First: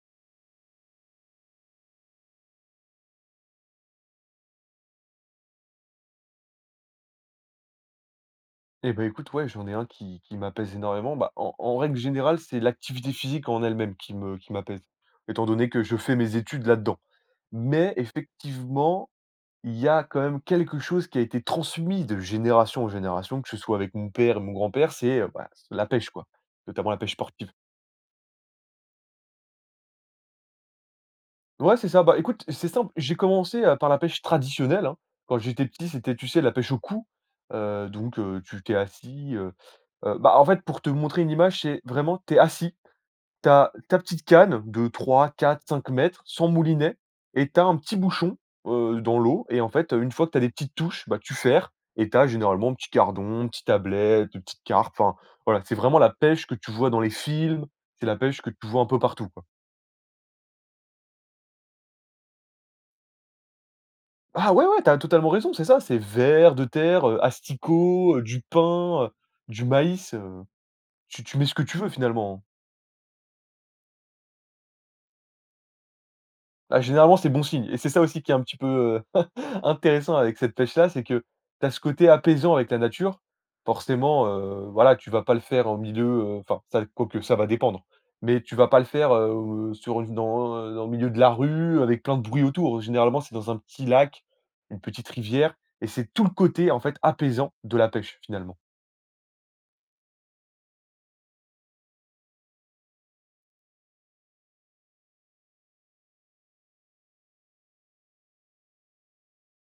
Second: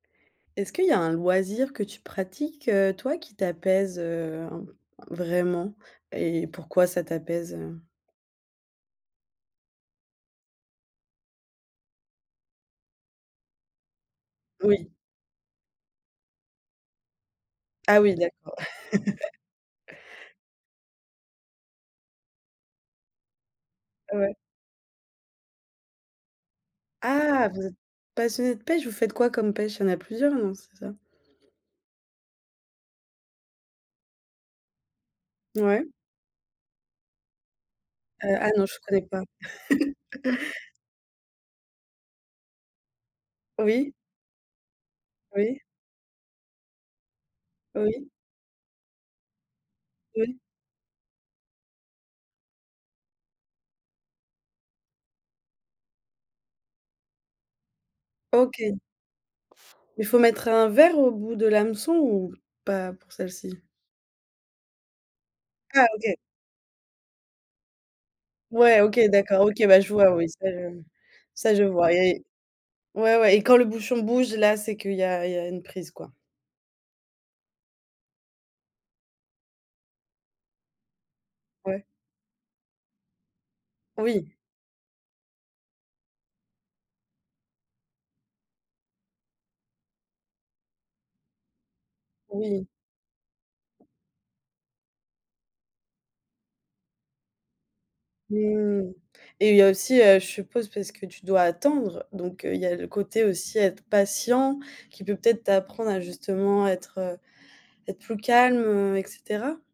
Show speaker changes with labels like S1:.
S1: Est-ce qu'il y a un loisir que tu pratiques, toi, qui t'apaise, heu, vraiment? Et pourquoi ça t'apaise? Heu
S2: Et bah, écoute, ouais, j'en ai 1 qui qui m'apaise énormément. Bah, en en règle générale c'est l'activité physique en elle même qui me qui m'apaise.
S1: Oui.
S2: Étant donné que je fais mes études là-dedans. Mais
S1: Ah oui, d'accord.
S2: effectivement, il y a quand même quelque chose qui a été transmis de génération en génération, que ce soit avec mon
S1: Ouais.
S2: père et mon grand-père. C'est, heu, bah, c'est, heu, la pêche quoi. Notamment la pêche
S1: Ah,
S2: sportive.
S1: vous êtes passionnés de pêche? Vous faites quoi comme pêche? Il y en a plusieurs non, c'est ça?
S2: Ouais c'est ça. Bah, écoute c'est simple, j'ai commencé, heu, par la pêche traditionnelle, hein, quand j'étais petit,
S1: Mouais.
S2: c'était, tu sais, la pêche au coup, heu, donc
S1: Heu,
S2: heu,
S1: ah
S2: tu
S1: non
S2: tu es
S1: je connais pas.
S2: assis, heu, heu, bah, en fait pour te montrer une image, c'est vraiment tu es assis, tu as
S1: Oui.
S2: ta petite canne de
S1: Oui.
S2: 3-4-5 m sans moulinet et tu as un petit
S1: Oui.
S2: bouchon, heu, dans l'eau et en fait, heu, une fois que tu
S1: Oui.
S2: as des petites touches, bah, tu ferres et tu as généralement un petit gardon, une petite ablette, une petite carpe. Enfin, voilà, c'est vraiment la pêche que tu vois dans les films, c'est la pêche que
S1: OK.
S2: tu
S1: Mais
S2: vois un peu partout quoi.
S1: il faut mettre un vers au bout de l'hameçon ou pas pour celle-ci?
S2: Ah ouais, ouais, tu as totalement raison c'est ça,
S1: Ah
S2: c'est
S1: OK.
S2: vers de terre, heu, asticots, du
S1: Ouais, OK,
S2: pain, heu,
S1: d'accord
S2: du
S1: OK, bah, je vois
S2: maïs,
S1: oui,
S2: heu,
S1: ça je
S2: tu tu mets ce
S1: ça
S2: que
S1: je
S2: tu veux
S1: vois. Et
S2: finalement.
S1: ouais, ouais et quand le bouchon bouge, là, c'est qu'il y a il y a une prise quoi.
S2: Bah, généralement c'est bon signe et c'est ça aussi qui est un petit peu, heu, intéressant avec cette pêche-là, c'est que tu as ce
S1: Ouais.
S2: côté apaisant avec la nature. Forcément,
S1: Oui.
S2: heu, voilà, tu vas pas le faire en milieu, heu, enfin ça dép quoique ça va dépendre. Mais tu vas pas le faire, heu heu, sur une dans, heu, dans le milieu de la rue avec plein de bruit
S1: Oui.
S2: autour. Généralement c'est dans un petit lac, une petite rivière et c'est tout le côté en fait apaisant de la pêche finalement.
S1: Mmh. Et il y a aussi, heu, je suppose, parce que tu dois attendre. Donc heu, il y a le côté aussi être patient qui peut peut-être t'apprendre à justement être être plus calme, heu et cetera?